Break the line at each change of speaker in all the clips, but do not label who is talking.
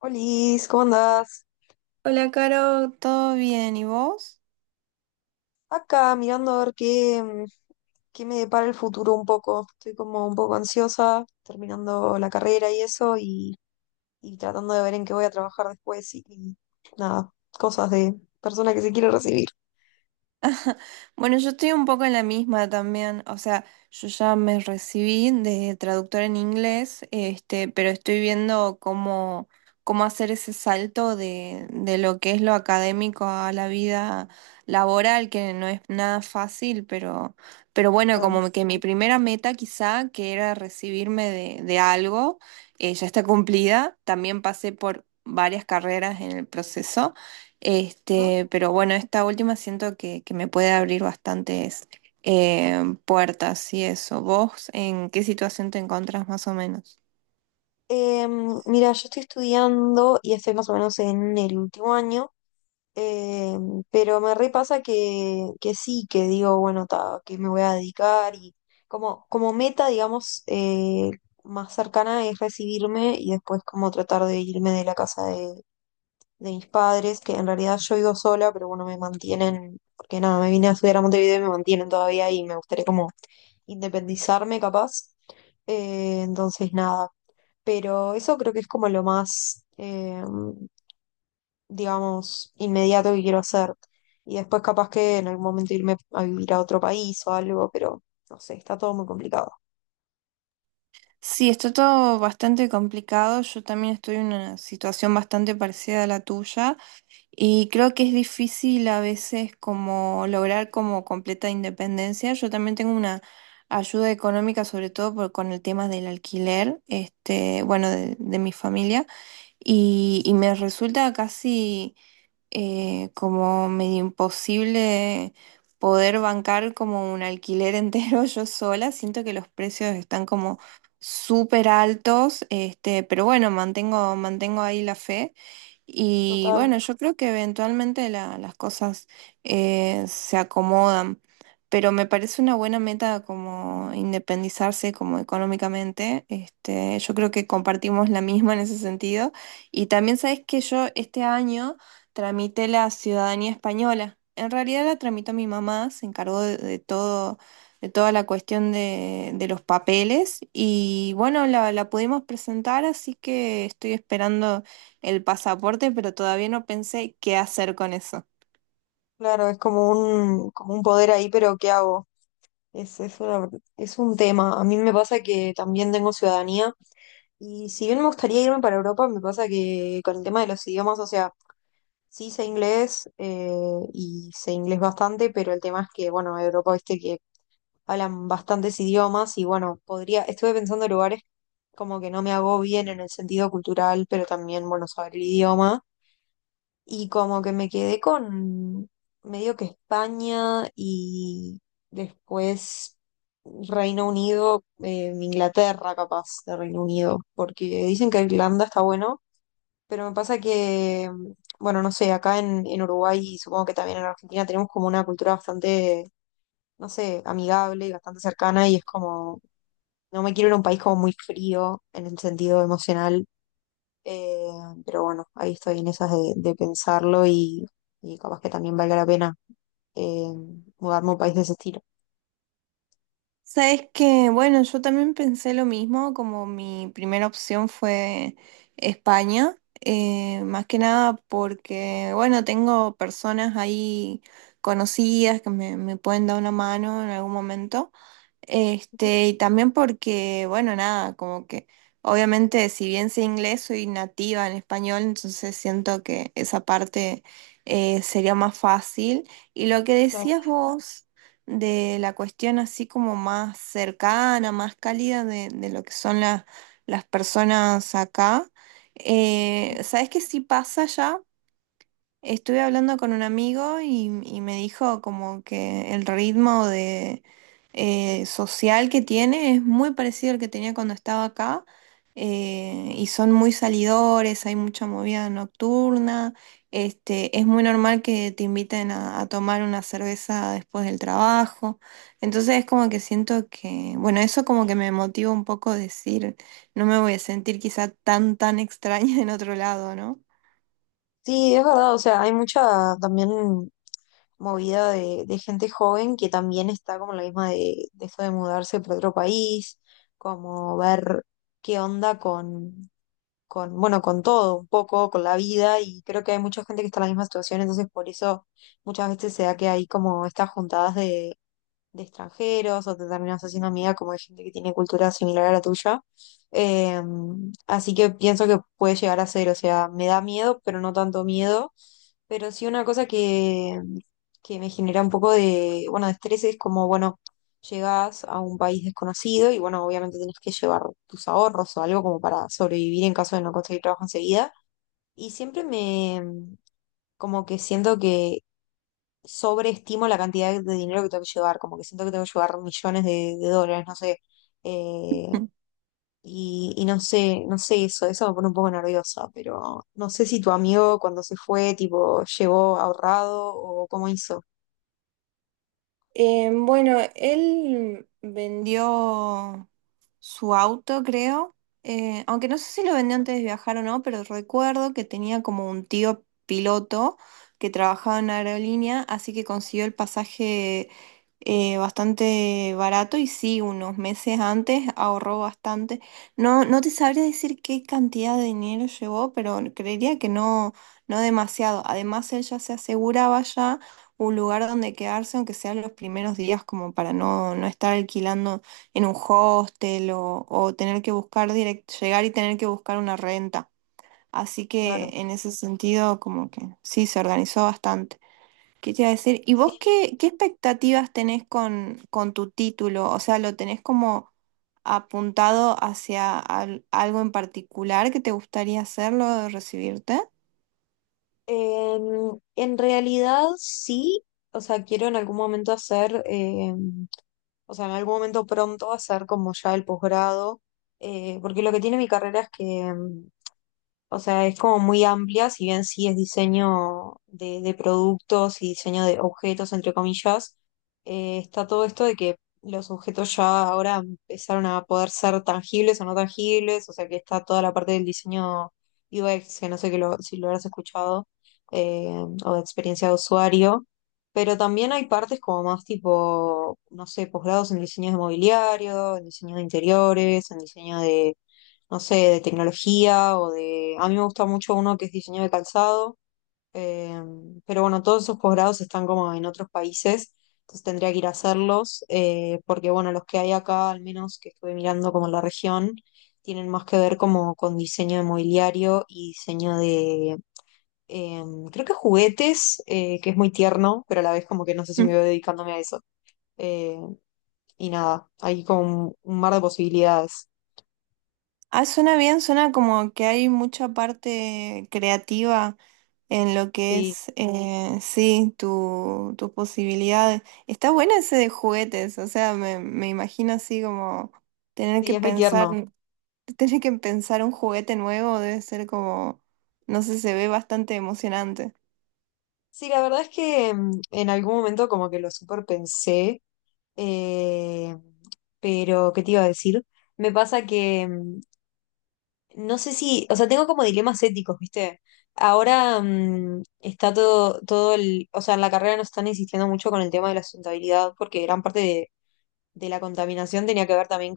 Olis, ¿cómo andás?
Hola, Caro, ¿todo bien? ¿Y vos?
Acá mirando a ver qué, qué me depara el futuro un poco. Estoy como un poco ansiosa, terminando la carrera y eso, y tratando de ver en qué voy a trabajar después y nada, cosas de persona que se quiere recibir.
Bueno, yo estoy un poco en la misma también, o sea, yo ya me recibí de traductora en inglés, pero estoy viendo cómo hacer ese salto de lo que es lo académico a la vida laboral, que no es nada fácil, pero bueno,
Total,
como que mi primera meta quizá, que era recibirme de algo, ya está cumplida, también pasé por varias carreras en el proceso.
¿no?
Pero bueno, esta última siento que me puede abrir bastantes puertas y eso. ¿Vos en qué situación te encontrás más o menos?
Mira, yo estoy estudiando y estoy más o menos en el último año. Eh, pero me repasa que sí, que digo, bueno, ta, que me voy a dedicar y como, como meta, digamos, más cercana es recibirme y después como tratar de irme de la casa de mis padres, que en realidad yo vivo sola, pero bueno, me mantienen, porque nada, me vine a estudiar a Montevideo y me mantienen todavía y me gustaría como independizarme capaz. Entonces, nada, pero eso creo que es como lo más... em, digamos, inmediato que quiero hacer. Y después capaz que en algún momento irme a vivir a otro país o algo, pero no sé, está todo muy complicado.
Sí, está todo bastante complicado. Yo también estoy en una situación bastante parecida a la tuya. Y creo que es difícil a veces como lograr como completa independencia. Yo también tengo una ayuda económica, sobre todo con el tema del alquiler, este, bueno, de mi familia, y me resulta casi como medio imposible poder bancar como un alquiler entero yo sola. Siento que los precios están como súper altos, este, pero bueno, mantengo ahí la fe. Y
Total,
bueno, yo creo que eventualmente las cosas se acomodan, pero me parece una buena meta como independizarse como económicamente. Este, yo creo que compartimos la misma en ese sentido. Y también sabes que yo este año tramite la ciudadanía española. En realidad la tramitó mi mamá, se encargó de todo, de toda la cuestión de los papeles y bueno, la pudimos presentar, así que estoy esperando el pasaporte, pero todavía no pensé qué hacer con eso.
claro, es como un poder ahí, pero ¿qué hago? Es, es una- es un tema. A mí me pasa que también tengo ciudadanía y si bien me gustaría irme para Europa, me pasa que con el tema de los idiomas, o sea, sí sé inglés y sé inglés bastante, pero el tema es que, bueno, Europa, viste que hablan bastantes idiomas y bueno, podría, estuve pensando en lugares como que no me hago bien en el sentido cultural, pero también, bueno, saber el idioma y como que me quedé con medio que España y después Reino Unido, Inglaterra capaz de Reino Unido, porque dicen que Irlanda está bueno pero me pasa que, bueno, no sé, acá en Uruguay y supongo que también en Argentina tenemos como una cultura bastante, no sé, amigable y bastante cercana y es como, no me quiero ir a un país como muy frío en el sentido emocional, eh, pero bueno, ahí estoy en esas de pensarlo y capaz que también valga la pena eh, mudarme a un país de ese estilo.
Sabes que, bueno, yo también pensé lo mismo, como mi primera opción fue España, más que nada porque, bueno, tengo personas ahí conocidas que me pueden dar una mano en algún momento.
Ujú,
Este, y también porque, bueno, nada, como que obviamente si bien sé inglés, soy nativa en español, entonces siento que esa parte sería más fácil. Y lo que
claro.
decías vos de la cuestión así como más cercana, más cálida de lo que son las personas acá. ¿Sabes qué sí pasa ya? Estuve hablando con un amigo y me dijo como que el ritmo de social que tiene es muy parecido al que tenía cuando estaba acá y son muy salidores, hay mucha movida nocturna, este, es muy normal que te inviten a tomar una cerveza después del trabajo, entonces es como que siento que, bueno, eso como que me motiva un poco a decir, no me voy a sentir quizá tan extraña en otro lado, ¿no?
Sí, es verdad, o sea, hay mucha también movida de gente joven que también está como la misma de esto de mudarse para otro país, como ver qué onda con, bueno, con todo, un poco, con la vida, y creo que hay mucha gente que está en la misma situación, entonces por eso muchas veces se da que hay como estas juntadas de extranjeros o te terminas haciendo amiga como de gente que tiene cultura similar a la tuya. Eh, así que pienso que puede llegar a ser, o sea, me da miedo, pero no tanto miedo pero sí una cosa que me genera un poco de, bueno, de estrés es como, bueno, llegás a un país desconocido y bueno, obviamente tenés que llevar tus ahorros o algo como para sobrevivir en caso de no conseguir trabajo enseguida. Y siempre me, como que siento que sobreestimo la cantidad de dinero que tengo que llevar, como que siento que tengo que llevar millones de dólares, no sé, eh, y no sé, no sé eso, eso me pone un poco nerviosa, pero no sé si tu amigo cuando se fue, tipo, llegó ahorrado o cómo hizo.
Bueno, él vendió su auto, creo. Aunque no sé si lo vendió antes de viajar o no, pero recuerdo que tenía como un tío piloto que trabajaba en aerolínea, así que consiguió el pasaje bastante barato y sí, unos meses antes ahorró bastante. No te sabría decir qué cantidad de dinero llevó, pero creería que no demasiado. Además, él ya se aseguraba ya un lugar donde quedarse, aunque sean los primeros días, como para no estar alquilando en un hostel o tener que buscar llegar y tener que buscar una renta. Así que
Claro.
en ese sentido, como que sí, se organizó bastante. ¿Qué te iba a decir? ¿Y
Sí.
vos qué expectativas tenés con tu título? O sea, ¿lo tenés como apuntado hacia algo en particular que te gustaría hacerlo, recibirte?
En realidad sí, o sea, quiero en algún momento hacer, o sea, en algún momento pronto hacer como ya el posgrado, porque lo que tiene mi carrera es que o sea, es como muy amplia, si bien sí es diseño de productos y diseño de objetos, entre comillas, está todo esto de que los objetos ya ahora empezaron a poder ser tangibles o no tangibles, o sea que está toda la parte del diseño UX, que no sé si lo habrás escuchado, eh, o de experiencia de usuario, pero también hay partes como más tipo, no sé, posgrados en diseño de mobiliario, en diseño de interiores, en diseño de no sé, de tecnología o de... A mí me gusta mucho uno que es diseño de calzado, eh, pero bueno, todos esos posgrados están como en otros países, entonces tendría que ir a hacerlos, porque bueno, los que hay acá, al menos que estuve mirando como en la región, tienen más que ver como con diseño de mobiliario y diseño de... eh, creo que juguetes, que es muy tierno, pero a la vez como que no sé si me veo dedicándome a eso. Eh, y nada, hay como un mar de posibilidades.
Ah, suena bien, suena como que hay mucha parte creativa en lo que
Sí,
es, sí, tus posibilidades. Está bueno ese de juguetes, o sea, me imagino así como tener
sí,
que
es muy
pensar,
tierno.
tener que pensar un juguete nuevo debe ser como, no sé, se ve bastante emocionante.
Sí, la verdad es que en algún momento como que lo super pensé, eh, pero ¿qué te iba a decir? Me pasa que no sé si, o sea, tengo como dilemas éticos, ¿viste? Ahora está todo, todo el, o sea, en la carrera nos están insistiendo mucho con el tema de la sustentabilidad porque gran parte de la contaminación tenía que ver también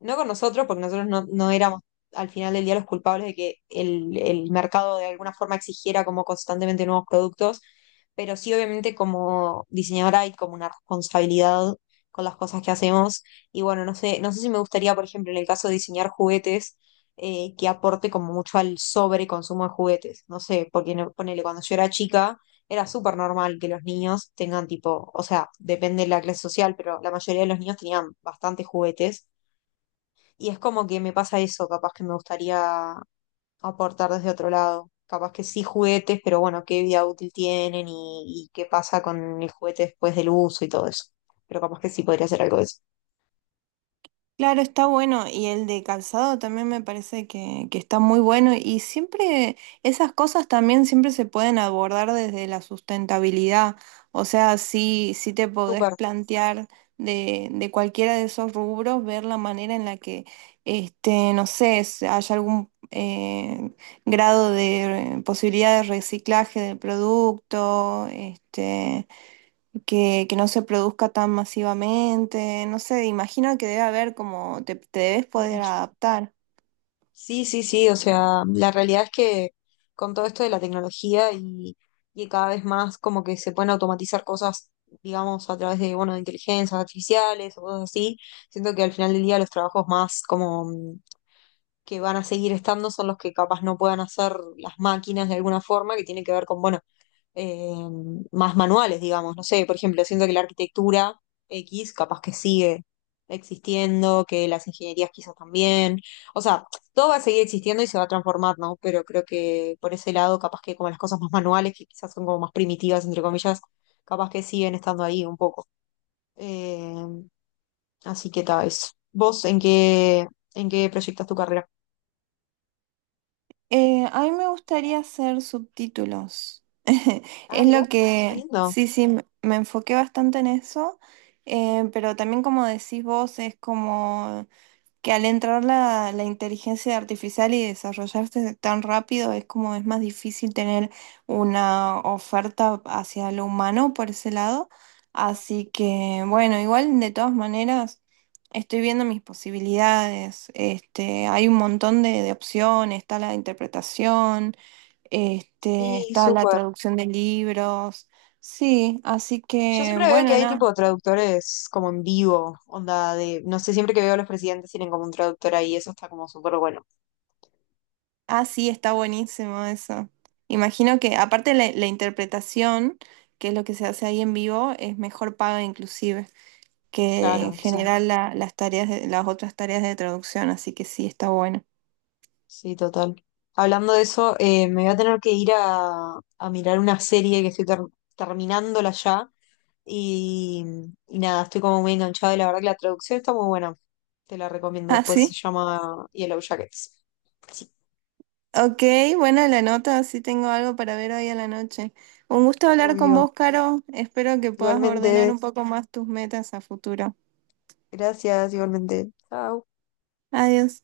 no con nosotros, porque nosotros no, no éramos al final del día los culpables de que el mercado de alguna forma exigiera como constantemente nuevos productos, pero sí obviamente como diseñadora hay como una responsabilidad con las cosas que hacemos. Y bueno, no sé, no sé si me gustaría, por ejemplo, en el caso de diseñar juguetes, que aporte como mucho al sobreconsumo de juguetes. No sé, porque ponele, cuando yo era chica era súper normal que los niños tengan tipo, o sea, depende de la clase social, pero la mayoría de los niños tenían bastantes juguetes y es como que me pasa eso, capaz que me gustaría aportar desde otro lado. Capaz que sí juguetes, pero bueno, qué vida útil tienen y qué pasa con el juguete después del uso y todo eso. Pero capaz que sí podría hacer algo de eso.
Claro, está bueno y el de calzado también me parece que está muy bueno y siempre esas cosas también siempre se pueden abordar desde la sustentabilidad, o sea, sí, sí te podés
Súper,
plantear de cualquiera de esos rubros, ver la manera en la que, este, no sé, haya algún grado de posibilidad de reciclaje del producto, este que no se produzca tan masivamente, no sé, imagino que debe haber como te debes poder
mucho.
adaptar.
Sí, sí, sí, o sea, la realidad es que con todo esto de la tecnología y cada vez más como que se pueden automatizar cosas, digamos, a través de, bueno, de inteligencias artificiales o cosas así, siento que al final del día los trabajos más como que van a seguir estando son los que capaz no puedan hacer las máquinas de alguna forma, que tiene que ver con, bueno, eh, más manuales, digamos. No sé, por ejemplo, siento que la arquitectura X capaz que sigue existiendo, que las ingenierías quizás también. O sea, todo va a seguir existiendo y se va a transformar, ¿no? Pero creo que por ese lado, capaz que como las cosas más manuales, que quizás son como más primitivas, entre comillas, capaz que siguen estando ahí un poco. Eh, así que tal vez. ¿Vos en qué proyectas tu carrera?
A mí me gustaría hacer subtítulos.
Ah,
Es
mira,
lo
qué
que,
lindo.
sí, sí, me enfoqué bastante en eso, pero también como decís vos, es como que al entrar la inteligencia artificial y desarrollarse tan rápido es como es más difícil tener una oferta hacia lo humano por ese lado. Así que bueno, igual de todas maneras estoy viendo mis posibilidades. Este, hay un montón de opciones, está la interpretación, este,
Sí,
está la
súper.
traducción de libros. Sí, así
Yo
que
siempre veo que
bueno,
hay
nada.
tipo traductores como en vivo, onda de, no sé, siempre que veo a los presidentes tienen como un traductor ahí, eso está como súper bueno.
Ah, sí, está buenísimo eso. Imagino que aparte la interpretación, que es lo que se hace ahí en vivo, es mejor paga inclusive que en
Claro, sí,
general las tareas las otras tareas de traducción, así que sí, está bueno.
sí, total. Hablando de eso, me voy a tener que ir a mirar una serie que estoy terminándola ya y, y nada, estoy como muy enganchada y la verdad que la traducción está muy buena. Te la recomiendo
Ah,
después, se
sí.
llama Yellow Jackets. Sí,
Ok, buena la nota, sí tengo algo para ver hoy a la noche. Un gusto hablar con
obvio.
vos, Caro. Espero que puedas ordenar
Igualmente.
un poco más tus metas a futuro.
Gracias, igualmente. Chao.
Adiós.